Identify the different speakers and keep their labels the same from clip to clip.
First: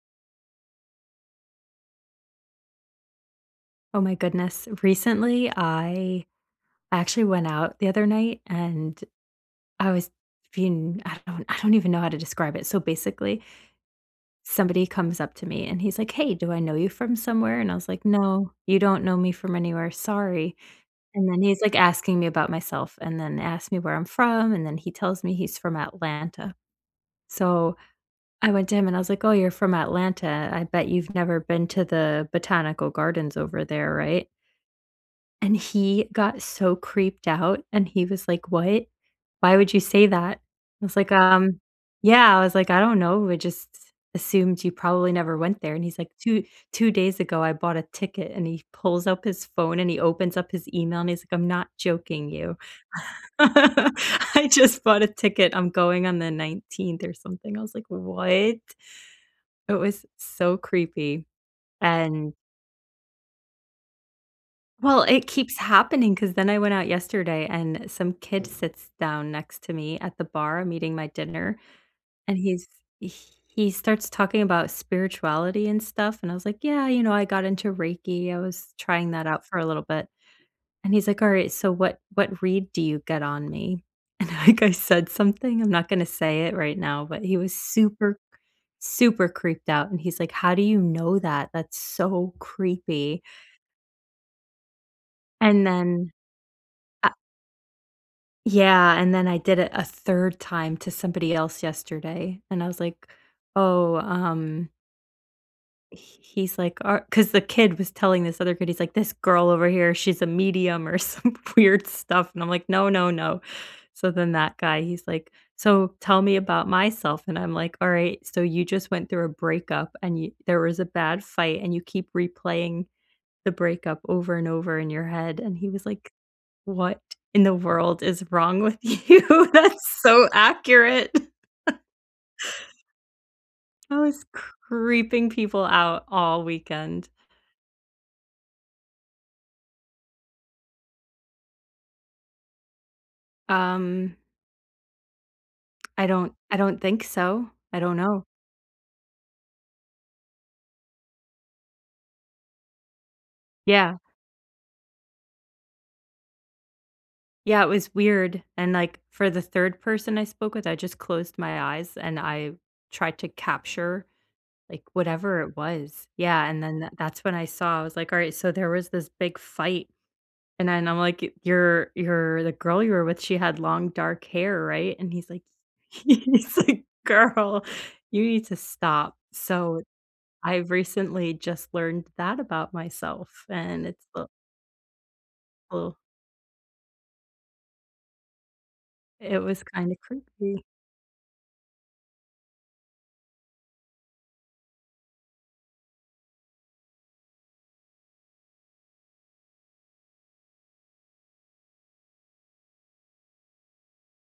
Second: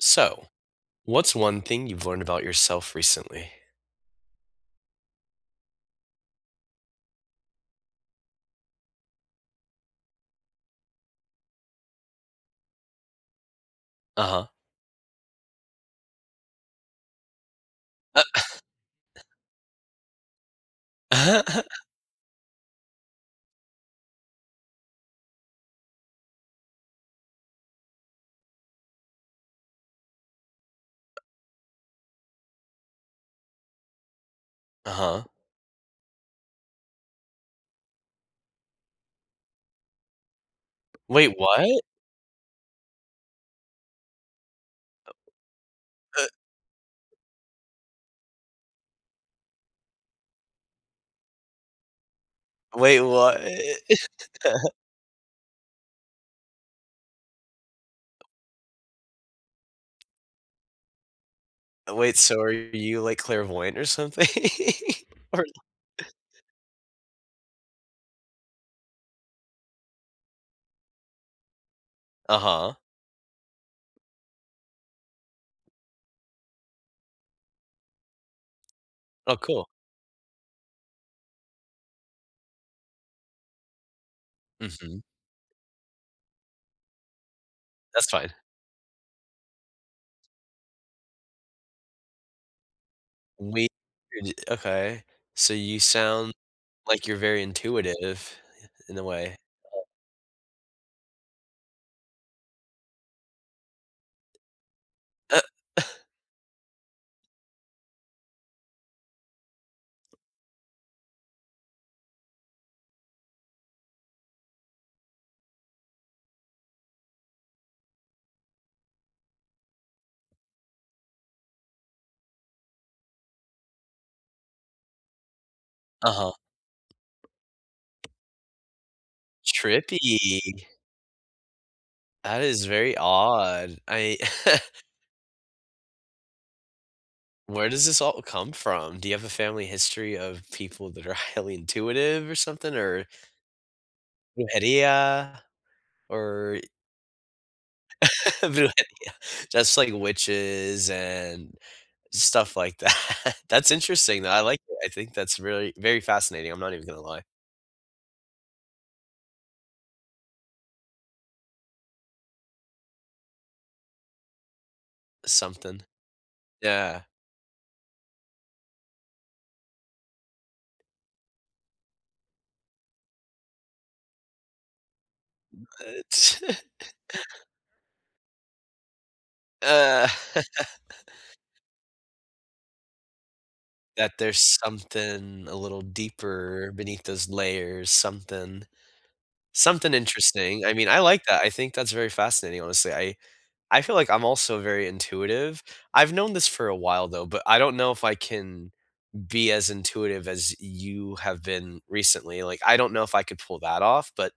Speaker 1: So, what's one thing you've learned about yourself recently?
Speaker 2: Oh my goodness, recently, I actually went out the other night, and I was being I don't I don't even know how to describe it. So, basically
Speaker 1: Uh-huh.
Speaker 2: somebody comes up to me, and he's like, "Hey, do I know you from somewhere?" And I was like, "No, you don't know me from anywhere, sorry." And then he's, like, asking me about myself and then asked me where I'm from, and then he tells me he's from Atlanta; so, I went to him, and I was like, "Oh, you're from Atlanta. I bet you've never been to the Botanical Gardens over there, right?"
Speaker 1: Uh-huh.
Speaker 2: And he got so creeped out, and he was like, "What? Why would you say that?" I was like,
Speaker 1: Wait,
Speaker 2: um,
Speaker 1: what?
Speaker 2: yeah, I was like, "I don't know, I just assumed you
Speaker 1: Eh
Speaker 2: probably never went there." And he's like,
Speaker 1: But
Speaker 2: "2 2 days ago, I bought a ticket." And he pulls up his phone, and he opens up his email, and he's like, "I'm not joking you.
Speaker 1: Wait, what?
Speaker 2: I just bought a ticket, I'm going on the 19th or something," I was like, "What?" It was so creepy,
Speaker 1: Wait,
Speaker 2: and
Speaker 1: so are you, like, clairvoyant or something?
Speaker 2: well, it
Speaker 1: Or
Speaker 2: keeps happening 'cause then I went out yesterday, and some kid sits down next to me at the bar, I'm eating my dinner, and he's
Speaker 1: Uh-huh.
Speaker 2: he starts talking about spirituality and stuff, and I was like, "Yeah, you know, I got into Reiki. I was trying that
Speaker 1: Oh,
Speaker 2: out for a
Speaker 1: cool.
Speaker 2: little bit." And he's like, "Alright, so what what read do you get on me?" And, like, I
Speaker 1: Mhm.
Speaker 2: said something, I'm not gonna say it right now, but he was
Speaker 1: That's
Speaker 2: super,
Speaker 1: fine.
Speaker 2: super creeped out, and he's like, "How do you know that? That's so creepy."
Speaker 1: Weird, okay. So,
Speaker 2: And
Speaker 1: you
Speaker 2: then,
Speaker 1: sound like
Speaker 2: I
Speaker 1: you're very intuitive
Speaker 2: Yeah,
Speaker 1: in a
Speaker 2: and then
Speaker 1: way.
Speaker 2: I did it a 3rd time to somebody else yesterday, and I was like, "Oh, um"
Speaker 1: Uh
Speaker 2: H he's like "Or" 'cause the kid was telling this other kid, he's like, "This girl over here, she's a medium," or some weird stuff, and I'm like, "No, no, no," so then that guy, he's like, "So, tell me about myself," and I'm like, "Alright, so, you just went through a breakup and yo there was a bad fight, and you keep replaying the breakup over and over in your head." And he was like,
Speaker 1: Uh-huh.
Speaker 2: "What in the world is wrong with you? That's so
Speaker 1: Trippy.
Speaker 2: accurate."
Speaker 1: That is very odd.
Speaker 2: I
Speaker 1: I
Speaker 2: was creeping people out all weekend.
Speaker 1: Where does this all come from? Do you have a family history of people that are highly intuitive or something or
Speaker 2: Um
Speaker 1: Brujería,
Speaker 2: I don't I
Speaker 1: or
Speaker 2: don't think so. I don't know.
Speaker 1: Brujería, just like witches and stuff like that. That's
Speaker 2: Yeah.
Speaker 1: interesting, though, I like it, I think that's really very fascinating, I'm not even gonna lie.
Speaker 2: Yeah, it was weird, and, like, for the 3rd person I spoke with, I just closed my eyes, and I tried to capture, like, whatever it
Speaker 1: Something.
Speaker 2: was. Yeah, and then tha
Speaker 1: Yeah.
Speaker 2: that's when I saw, I was like, "Alright, so, there was this big fight," and then I'm like, "You're you're the girl you were with, she had long dark hair, right?" and he's like,
Speaker 1: That's
Speaker 2: he's like, "Girl, you need to stop." So,
Speaker 1: Uh
Speaker 2: I've recently just learned that about myself, and it's,
Speaker 1: That
Speaker 2: uh
Speaker 1: there's something a little
Speaker 2: Uh
Speaker 1: deeper beneath those layers, something,
Speaker 2: it was
Speaker 1: something
Speaker 2: kinda creepy.
Speaker 1: interesting, I mean, I like that, I think that's very fascinating, honestly, I I feel like I'm also very intuitive. I've known this for a while, though, but I don't know if I can be as intuitive as you have been recently, like, I don't know if I could pull that off, but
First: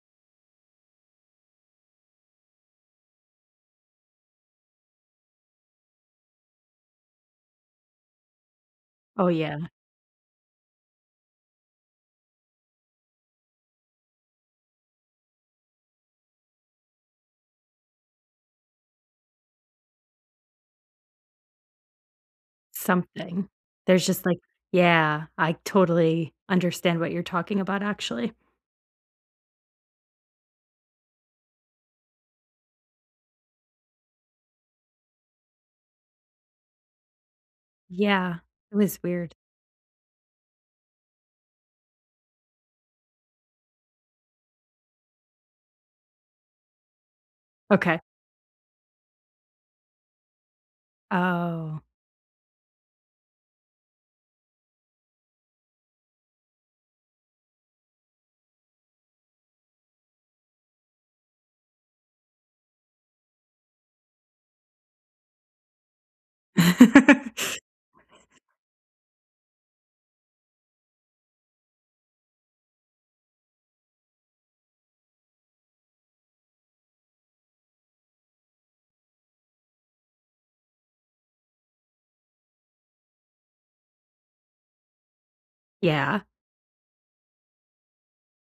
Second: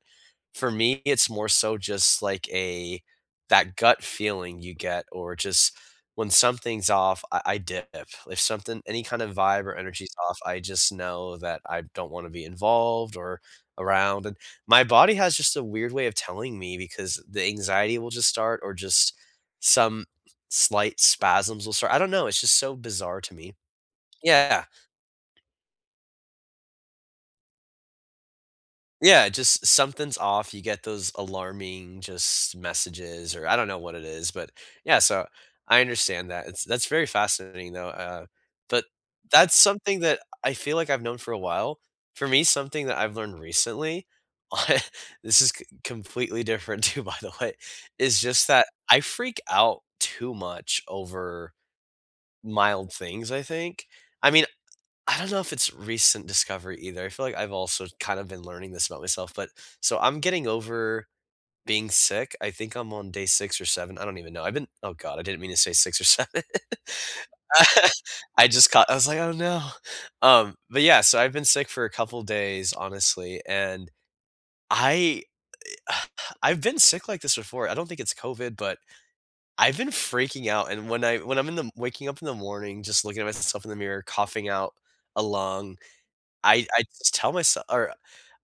Speaker 1: for me, it's more so just like a that gut feeling you get or just when something's off, I I dip. If something any kind
Speaker 2: Oh,
Speaker 1: of vibe
Speaker 2: yeah.
Speaker 1: or energy's off, I just know that I don't wanna be involved or around, and my body has just a weird way of telling me because the anxiety will just start or just some slight spasms will start, I don't know, it's just so bizarre to
Speaker 2: Something.
Speaker 1: me.
Speaker 2: There's just like
Speaker 1: Yeah.
Speaker 2: yeah, I totally understand what you're talking about, actually.
Speaker 1: Yeah, just something's off. You get those alarming, just messages, or I don't know what it is. But, yeah, so I understand that. It's that's very fascinating, though. Uh,
Speaker 2: Yeah. It
Speaker 1: but
Speaker 2: was weird.
Speaker 1: that's something that I feel like I've known for a while. For me, something that I've learned recently, this is co completely different, too, by the way,
Speaker 2: Okay.
Speaker 1: is just that I freak out too much over
Speaker 2: Oh.
Speaker 1: mild things, I think. I mean, I don't know if it's recent discovery either. I feel like I've also kind of been learning this about myself. But, so I'm getting over being sick, I think I'm on day 6 or 7, I don't even know. I've been Oh god, I didn't mean to say 6 or 7. I just got I was like, "Oh no." Um, but yeah, so I've been sick for a couple days, honestly, and I I've been sick like this before. I don't think it's COVID, but I've been freaking out. And when I when I'm in the waking up in the morning just looking at myself in the mirror, coughing out a lung,
Speaker 2: Yeah.
Speaker 1: I I just tell myse or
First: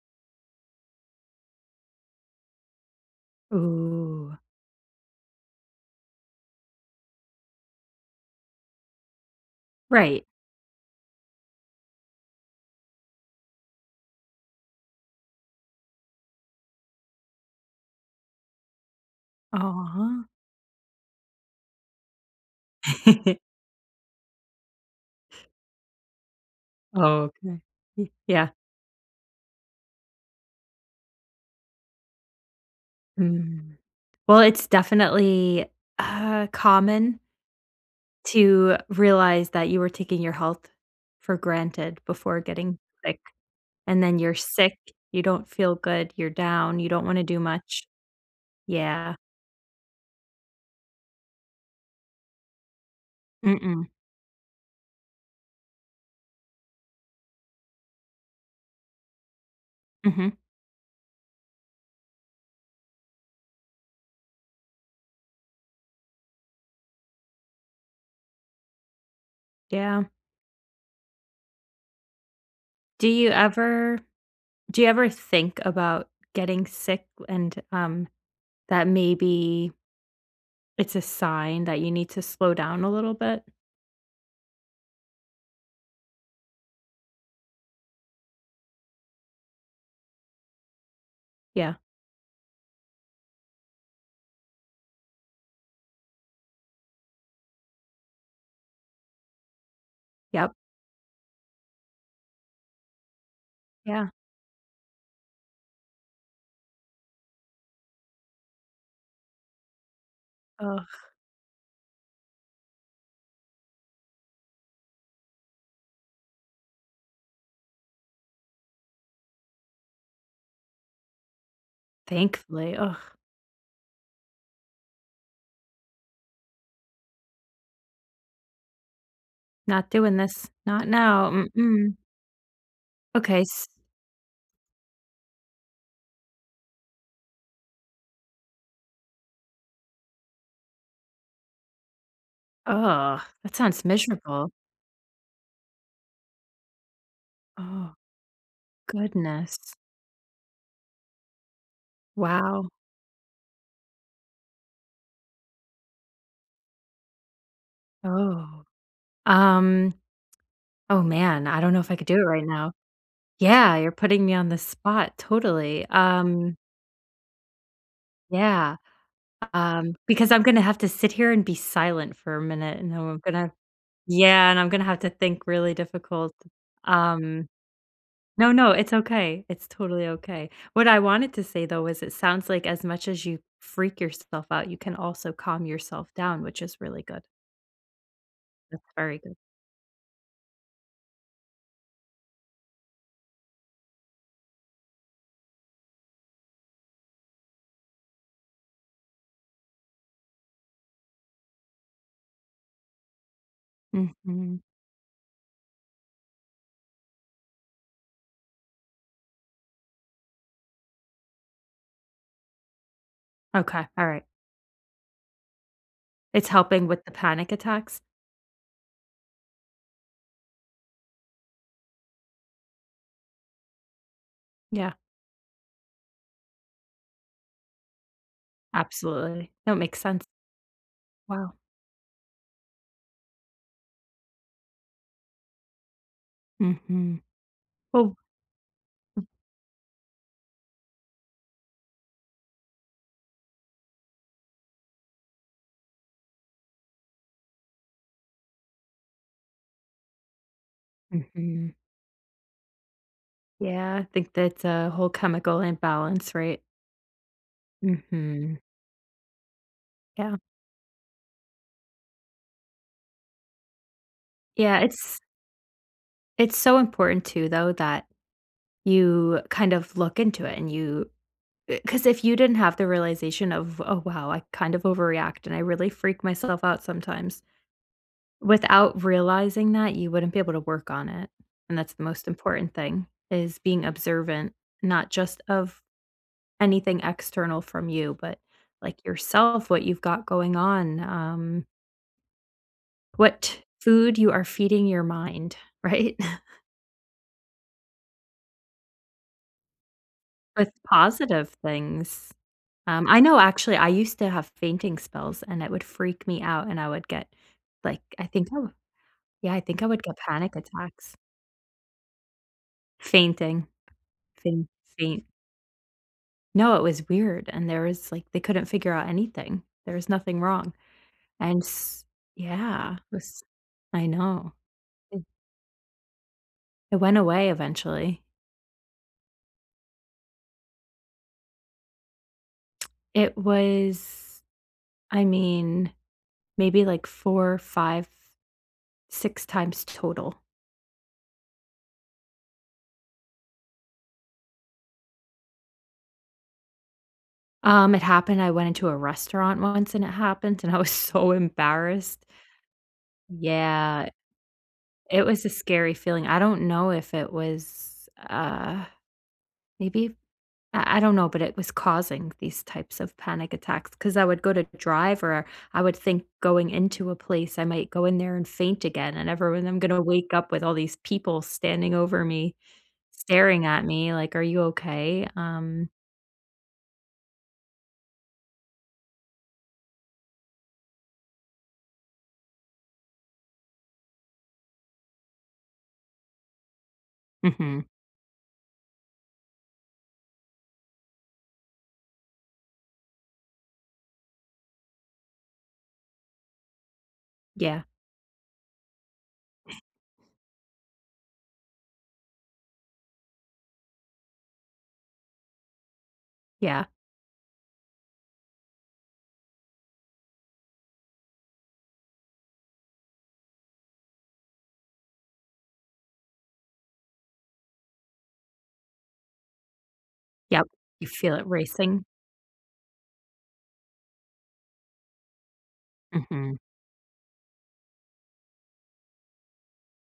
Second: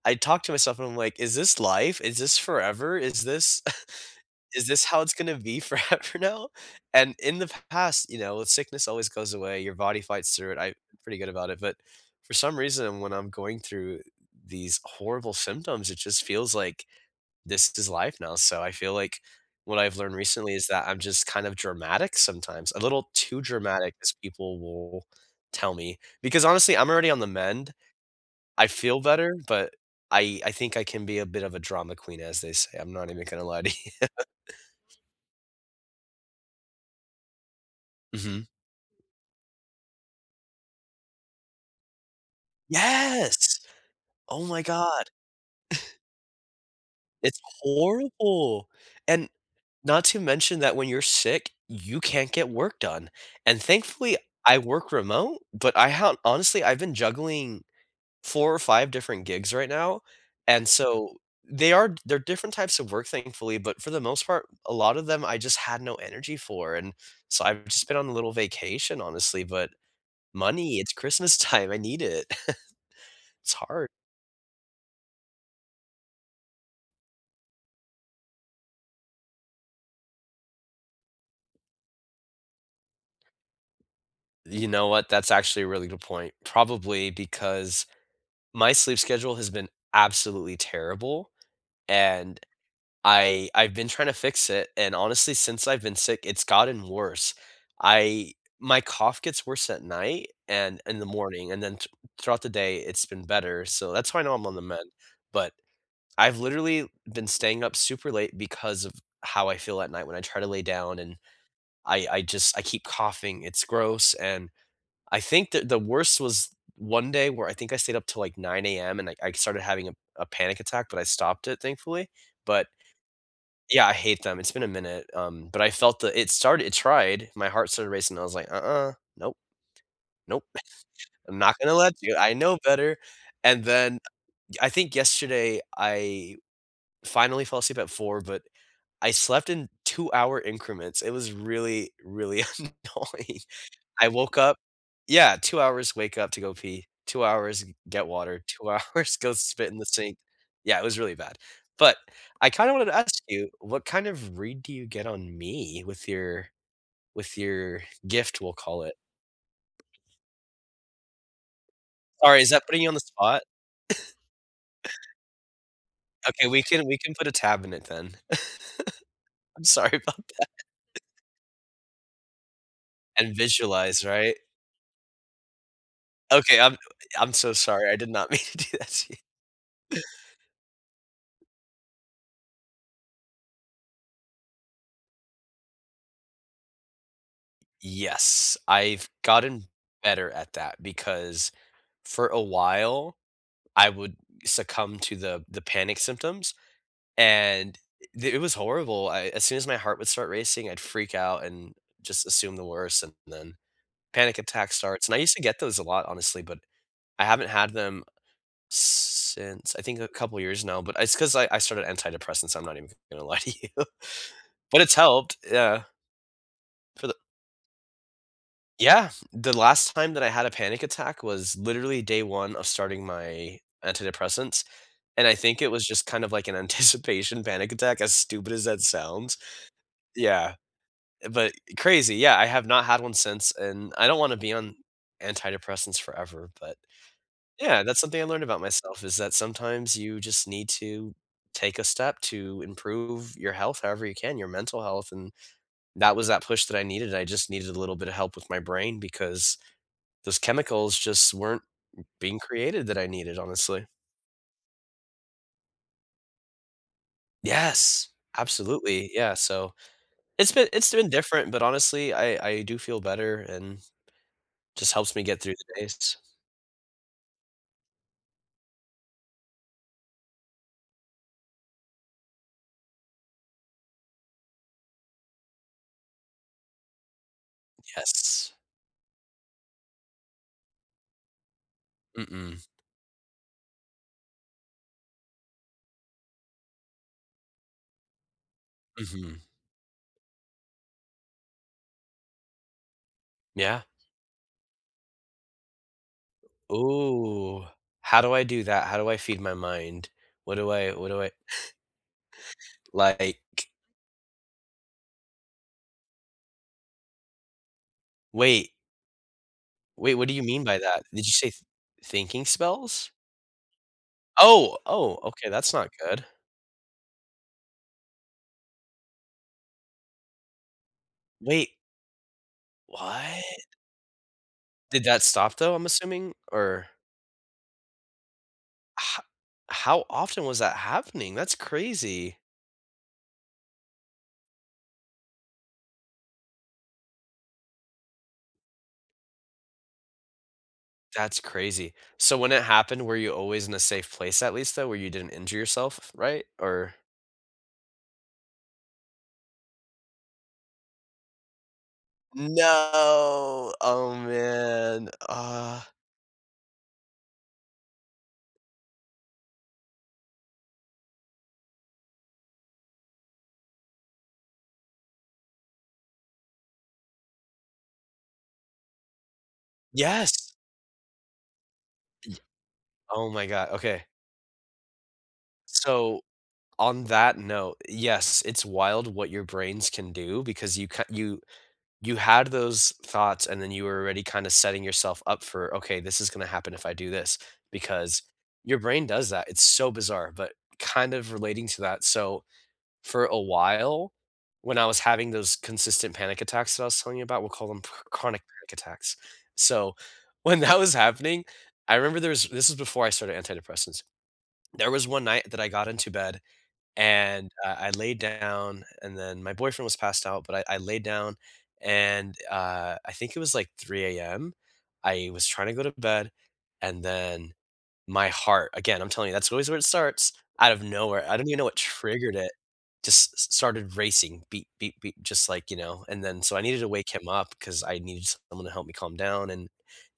Speaker 1: I talk to myself, and I'm like, "Is this life? Is this forever? Is this
Speaker 2: Ooh.
Speaker 1: Is this how it's gonna be forever now?" And in the past, you know, sickness always goes away. Your body
Speaker 2: Right.
Speaker 1: fights through it. I'm pretty good about it. But, for some reason, when I'm going through these horrible symptoms, it just feels like, "This is life now." So I feel like what I've learned
Speaker 2: Aw.
Speaker 1: recently is that I'm just kind of dramatic sometimes. A little too dramatic, as people will tell me. Because, honestly, I'm already on
Speaker 2: Oh,
Speaker 1: the
Speaker 2: okay.
Speaker 1: mend.
Speaker 2: Ye yeah.
Speaker 1: I feel better, but I I think I can be a bit of a drama queen as they say. I'm not even gonna lie to
Speaker 2: Mm,
Speaker 1: you.
Speaker 2: well, it's definitely, uh, common...
Speaker 1: Mhm.
Speaker 2: to realize that you were taking your health for granted before getting sick.
Speaker 1: Yes.
Speaker 2: And then you're
Speaker 1: Oh my
Speaker 2: sick,
Speaker 1: God.
Speaker 2: you don't feel good. You're down, you don't wanna do
Speaker 1: It's
Speaker 2: much.
Speaker 1: horrible.
Speaker 2: Yeah.
Speaker 1: And not to mention that when you're sick, you can't get work done. And,
Speaker 2: Mm-mm.
Speaker 1: thankfully, I work remote, but I have honestly, I've been juggling 4 or 5 different gigs right now.
Speaker 2: Mhm.
Speaker 1: And so they are they're different types of work, thankfully. But for the most part, a lot of them, I just had no energy for. And so I've just been on a little vacation, honestly, but
Speaker 2: Yeah.
Speaker 1: money, it's Christmas time. I need it.
Speaker 2: Do you
Speaker 1: It's hard.
Speaker 2: ever do you ever think about getting sick and, um, that maybe... it's a sign that you need to slow down a little bit?
Speaker 1: You know what? That's actually a really good point. Probably because my sleep schedule has been absolutely terrible,
Speaker 2: Yeah.
Speaker 1: and I I've been trying to fix it. And, honestly, since I've been sick, it's gotten worse. I my cough gets worse at night
Speaker 2: Yep.
Speaker 1: and in the morning. And then th throughout the day, it's been better. So
Speaker 2: Yeah.
Speaker 1: that's why I know I'm on the mend. But I've literally been staying up super late because of how I feel at night when I try to lay
Speaker 2: Ugh.
Speaker 1: down, and I I just I keep coughing. It's gross. And I think that the worst was one day where I think I stayed up till, like, 9 AM, and I I started having a a panic attack, but I stopped it, thankfully. But
Speaker 2: Thankfully, ugh.
Speaker 1: yeah, I hate them. It's been a minute. Um, but I felt that it started, it tried. My heart started racing. I was like, "Uh-uh. Nope.
Speaker 2: Not doing
Speaker 1: Nope.
Speaker 2: this. Not now.
Speaker 1: I'm not gonna
Speaker 2: Mm-mm.
Speaker 1: let you, I know better."
Speaker 2: Okay,
Speaker 1: And
Speaker 2: s
Speaker 1: then, I think yesterday, I finally fell asleep at 4, but I slept in two-hour increments. It was really, really
Speaker 2: Ugh,
Speaker 1: annoying.
Speaker 2: that sounds
Speaker 1: I woke
Speaker 2: miserable.
Speaker 1: up Yeah, 2 hours- wake up to go pee, 2 hours-
Speaker 2: Oh.
Speaker 1: get water, 2 hours, go
Speaker 2: Goodness.
Speaker 1: spit in the sink. Yeah, it was really bad. But I
Speaker 2: Wow.
Speaker 1: kinda wanted to ask you, what kind of read do you get on me with your with your gift, we'll
Speaker 2: Oh.
Speaker 1: call it?
Speaker 2: Um. Oh, man, I don't know if I could do it
Speaker 1: Sorry,
Speaker 2: right
Speaker 1: is that
Speaker 2: now.
Speaker 1: putting you on the spot?
Speaker 2: Yeah, you're putting me on the spot, totally,
Speaker 1: Okay.
Speaker 2: um
Speaker 1: We can we can put a tab in it then.
Speaker 2: Yeah.
Speaker 1: I'm
Speaker 2: Um,
Speaker 1: sorry about
Speaker 2: because I'm gonna have to
Speaker 1: that.
Speaker 2: sit here and be silent for a minute, and then I'm
Speaker 1: And
Speaker 2: gonna
Speaker 1: visualize, right?
Speaker 2: yeah, and I'm gonna have to think really difficult.
Speaker 1: Okay. I'm I I'm
Speaker 2: Um.
Speaker 1: so sorry. I did not mean
Speaker 2: No,
Speaker 1: to
Speaker 2: no,
Speaker 1: do that
Speaker 2: it's
Speaker 1: to you.
Speaker 2: okay. It's totally okay. What I wanted to say, though, is it sounds like as much as you freak yourself out, you can also calm yourself down, which is really good.
Speaker 1: Yes.
Speaker 2: That's
Speaker 1: I've
Speaker 2: very good.
Speaker 1: gotten better at that, because for a while, I would succumb to the the panic symptoms, and the it was horrible, I as soon as my heart would start racing, I'd freak out, and just assume the worst, and then panic
Speaker 2: Mhm.
Speaker 1: attack starts, and I used to get those a lot, honestly, but I haven't had them s since, I think, a couple years now, but it's 'cause I I started antidepressants, I'm not even gonna lie to you.
Speaker 2: Okay, alright.
Speaker 1: But it's helped, yeah.
Speaker 2: It's helping with
Speaker 1: For
Speaker 2: the
Speaker 1: the
Speaker 2: panic attacks?
Speaker 1: Yeah. The last time that I had a panic attack was literally day 1 of starting my antidepressants,
Speaker 2: Yeah.
Speaker 1: and I think it was just kind of like an anticipation panic attack, as stupid as that sounds.
Speaker 2: Absolutely, no, makes sense.
Speaker 1: Yeah, but
Speaker 2: Wow.
Speaker 1: crazy, yeah, I have not had 1 since, and I don't wanna be on antidepressants forever, but,
Speaker 2: Mhm.
Speaker 1: yeah, that's
Speaker 2: Oh
Speaker 1: something I learned about myself, is
Speaker 2: Mm.
Speaker 1: that sometimes you just need to take a step to improve your health however you can, your mental health, and that was that push that I needed, I just needed a little bit of help with my brain because those chemicals just weren't
Speaker 2: Mhm.
Speaker 1: being created, that I needed, honestly.
Speaker 2: Yeah, think that's a whole chemical imbalance, right?
Speaker 1: Yes,
Speaker 2: Mhm.
Speaker 1: absolutely, yeah, so,
Speaker 2: Yeah.
Speaker 1: it's been it's been different, but, honestly, I I do feel better and it
Speaker 2: Yeah,
Speaker 1: just helps
Speaker 2: it's
Speaker 1: me get through the days.
Speaker 2: it's so important too, though, that you kind of look into it, and you uh, 'cause if you didn't have the realization of, "Oh, wow. I kind of overreact and I really freak myself out sometimes,"
Speaker 1: Yes.
Speaker 2: without realizing that, you wouldn't be able to work on it. And that's the most
Speaker 1: Mm-mm.
Speaker 2: important thing, is being observant, not just of anything external from you, but, like,
Speaker 1: Mhm.
Speaker 2: yourself, what you've got going on, um what
Speaker 1: Yeah.
Speaker 2: food you are feeding your mind. Right?
Speaker 1: Ooh, how do I do that? How do I feed my mind? What do
Speaker 2: With
Speaker 1: I what do I
Speaker 2: positive things. Um, I know,
Speaker 1: like
Speaker 2: actually, I used to have fainting spells, and it would freak me out, and I would get, like, I think I would
Speaker 1: wait.
Speaker 2: yeah, I think I would
Speaker 1: Wait,
Speaker 2: get
Speaker 1: what do you
Speaker 2: panic
Speaker 1: mean by that?
Speaker 2: attacks.
Speaker 1: Did you say "thinking spells"?
Speaker 2: Fainting Faint
Speaker 1: Oh! Oh,
Speaker 2: faint.
Speaker 1: okay. That's not good.
Speaker 2: No, it was weird, and there was like, they couldn't figure out anything. There was nothing wrong. And,
Speaker 1: Wait.
Speaker 2: s yeah. It was
Speaker 1: What?
Speaker 2: I know.
Speaker 1: Did that
Speaker 2: It
Speaker 1: stop, though, I'm assuming? Or...
Speaker 2: it went away eventually.
Speaker 1: H how often was that happening, that's crazy.
Speaker 2: It was I mean, maybe, like, 4, five, 6 times total.
Speaker 1: That's crazy, so when it happened, were you always in a safe place, at least, though, where you didn't injure yourself f f right, or
Speaker 2: Um, it happened I went into a restaurant once, and it happened, and I was so embarrassed.
Speaker 1: No!
Speaker 2: Yeah.
Speaker 1: Oh man,
Speaker 2: It was a
Speaker 1: ah.
Speaker 2: scary feeling, I don't know if it was, uh, maybe, I I don't know, but it was causing these types of panic attacks, 'cause I would go to drive or, I would think going into a place, I might go in there and faint again, and everyone I'm gonna wake up
Speaker 1: Yes.
Speaker 2: with all these people standing over
Speaker 1: Y
Speaker 2: me,
Speaker 1: Oh my
Speaker 2: staring
Speaker 1: god.
Speaker 2: at
Speaker 1: Okay.
Speaker 2: me, like, "Are you okay, um?"
Speaker 1: So, on that note, yes, it's wild what your brains can do because you ca you you had those thoughts, and then you were already kinda setting yourself up for, "Okay, this is gonna happen if I do this,"
Speaker 2: Mhm.
Speaker 1: because, your brain does that, it's so bizarre, but kind of relating to that, so, for a while, when I was having those consistent panic attacks that I was telling you about, we'll call them
Speaker 2: Yeah.
Speaker 1: chr chronic panic attacks, so, when that was happening I remember there was this is before I started antidepressants. There was one night that I got into bed,
Speaker 2: Yeah.
Speaker 1: and, uh, I laid down, and then my boyfriend was passed out, but I I laid down, and, uh, I think it was, like, 3:00 AM. I was trying to go to bed, and then my heart again, I'm telling you, that's always where it starts.
Speaker 2: Yep.
Speaker 1: Out of
Speaker 2: You
Speaker 1: nowhere,
Speaker 2: feel
Speaker 1: I
Speaker 2: it
Speaker 1: don't even know what
Speaker 2: racing?
Speaker 1: triggered it, it just s started racing, "beep beep beep," just like, you know, and then
Speaker 2: Mhm.
Speaker 1: so I needed to wake him up, 'cause I needed someone to help me calm down, and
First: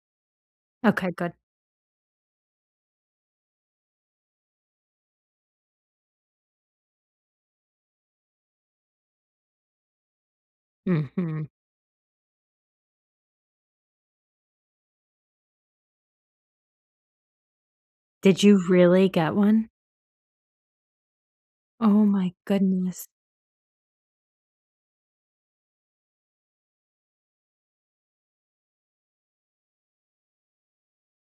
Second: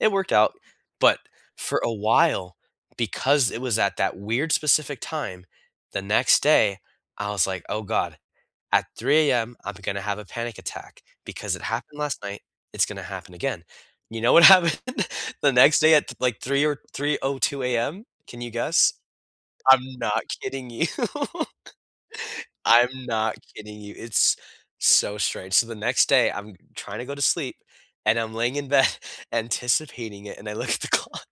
Speaker 1: it worked out.
Speaker 2: Okay,
Speaker 1: But
Speaker 2: good.
Speaker 1: for a while, because it was at that weird specific time, the next day, I was like, "Oh god. At 3:00 AM, I'm gonna have a panic attack,
Speaker 2: Mhm.
Speaker 1: because it happened last night. It's gonna happen again." You know what happened the next day at, like, 3:00 or 3:02 AM? Can
Speaker 2: Did
Speaker 1: you
Speaker 2: you
Speaker 1: guess?
Speaker 2: really get one?
Speaker 1: I'm not kidding you.
Speaker 2: Oh my
Speaker 1: I'm
Speaker 2: goodness.
Speaker 1: not kidding you, it's so strange, so the next day, I'm trying to go to sleep, and I'm laying in bed anticipating it. And I look at the clock,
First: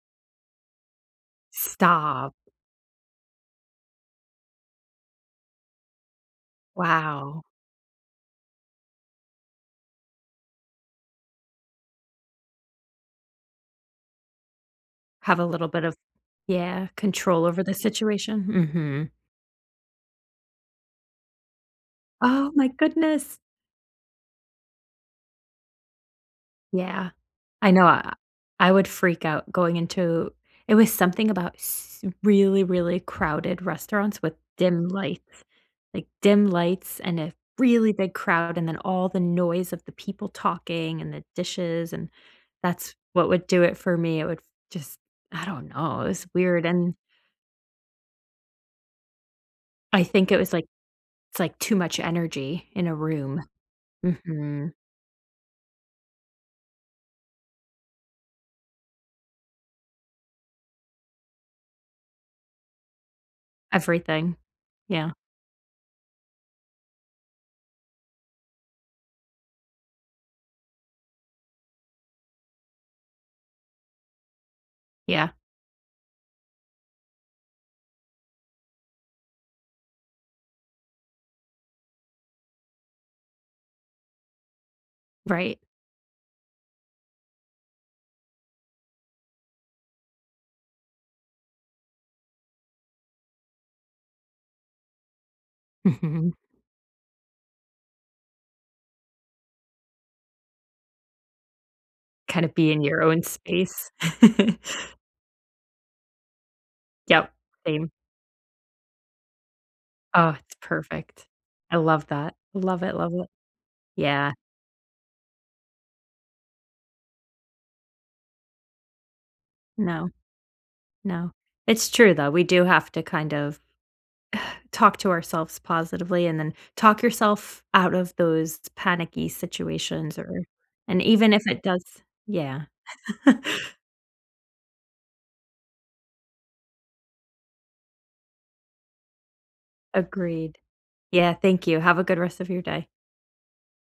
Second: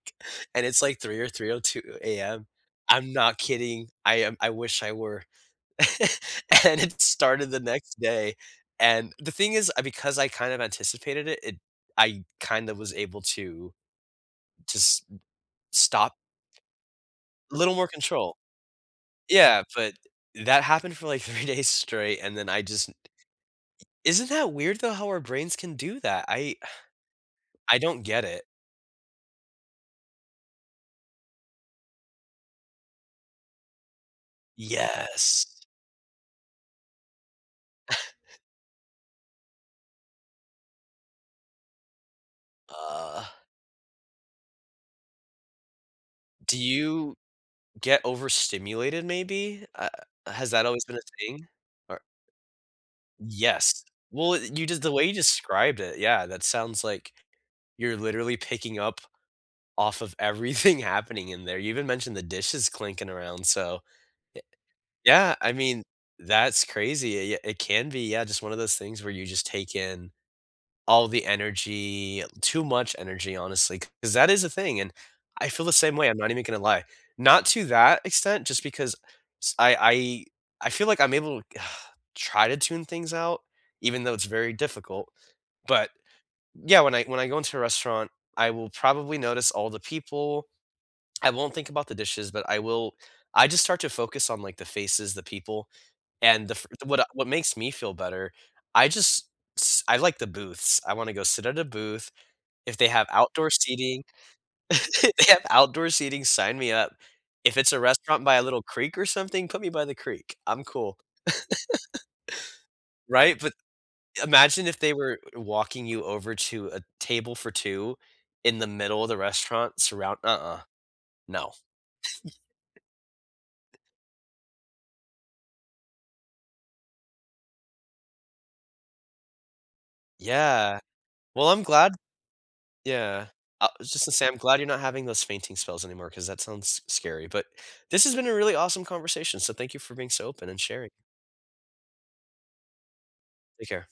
Speaker 1: and it's, like, 3:00 or 3:02
Speaker 2: Stop!
Speaker 1: AM. I'm not kidding. I am I wish I were. And it
Speaker 2: Wow.
Speaker 1: started the next day. And the thing is, I because I kind of anticipated it, it I kinda was able to to s
Speaker 2: Have a little bit of
Speaker 1: stop.
Speaker 2: yeah, control over the
Speaker 1: Little more control.
Speaker 2: situation, mhm.
Speaker 1: Yeah, but that happened for, like, three days straight, and then
Speaker 2: Oh
Speaker 1: I
Speaker 2: my
Speaker 1: just
Speaker 2: goodness!
Speaker 1: isn't that weird, though, how our brains can do that, I
Speaker 2: Yeah. I
Speaker 1: I
Speaker 2: know
Speaker 1: don't
Speaker 2: I
Speaker 1: get it.
Speaker 2: I would freak out going into it was something about s really, really crowded restaurants with dim lights.
Speaker 1: Yes.
Speaker 2: Like, dim lights and a really big crowd and then all the noise of the people talking and the dishes, and that's
Speaker 1: Uh...
Speaker 2: what would do it for me, it would f just I don't know, it was
Speaker 1: Do
Speaker 2: weird, an
Speaker 1: you get overstimulated, maybe, uh,
Speaker 2: I think it
Speaker 1: has
Speaker 2: was, like
Speaker 1: that always been a
Speaker 2: it's,
Speaker 1: thing?
Speaker 2: like, too much
Speaker 1: Or
Speaker 2: energy in a room.
Speaker 1: Yes. Well, it you
Speaker 2: Mhm.
Speaker 1: j the way you described it, yeah, that sounds like you're literally picking up off of everything happening in there, you even mentioned the dishes clinking around, so,
Speaker 2: Everything.
Speaker 1: ye
Speaker 2: Yeah.
Speaker 1: yeah, I mean, that's crazy, y y It can be, yeah, just one of those things where you just take in all the energy, too much energy, honestly, 'cause that is a thing, and
Speaker 2: Yeah.
Speaker 1: I feel the same way, I'm not even gonna lie, not to that extent, just because s I I I feel like I'm able try to tune things out, even though it's very difficult.
Speaker 2: Right.
Speaker 1: But, yeah, when I when I go into a restaurant, I will probably notice all the people. I won't think about the dishes, but I will I just start to focus on, like, the faces, the people,
Speaker 2: Mhm.
Speaker 1: and the f what I what makes me feel better, I just s I like the booths, I wanna go sit at a booth.
Speaker 2: Kinda be
Speaker 1: If
Speaker 2: in
Speaker 1: they
Speaker 2: your
Speaker 1: have
Speaker 2: own
Speaker 1: outdoor
Speaker 2: space.
Speaker 1: seating if they have outdoor seating, sign me up.
Speaker 2: Yep.
Speaker 1: If it's a
Speaker 2: Same.
Speaker 1: restaurant by a little creek or something, put me by the creek,
Speaker 2: Oh, it's
Speaker 1: I'm cool.
Speaker 2: perfect. I love that, love it, love it.
Speaker 1: Right, but
Speaker 2: Yeah.
Speaker 1: imagine if they were walking you over to a table for two in the middle of the restaurant
Speaker 2: No.
Speaker 1: surroun Uh-uh.
Speaker 2: No,
Speaker 1: No.
Speaker 2: it's true, though, we do have to kind of talk to ourselves positively, and then talk yourself out of those panicky situations, or
Speaker 1: Yeah.
Speaker 2: And even if
Speaker 1: Well,
Speaker 2: it
Speaker 1: I'm
Speaker 2: does
Speaker 1: glad
Speaker 2: Yeah.
Speaker 1: Yeah. I just to say, I'm glad you're not having those fainting spells anymore 'cause that sounds scary, but this has been a really awesome conversation, so thank you for being so open
Speaker 2: Agreed.
Speaker 1: and sharing.
Speaker 2: Yeah, thank you, have a good rest of your day.
Speaker 1: Take care.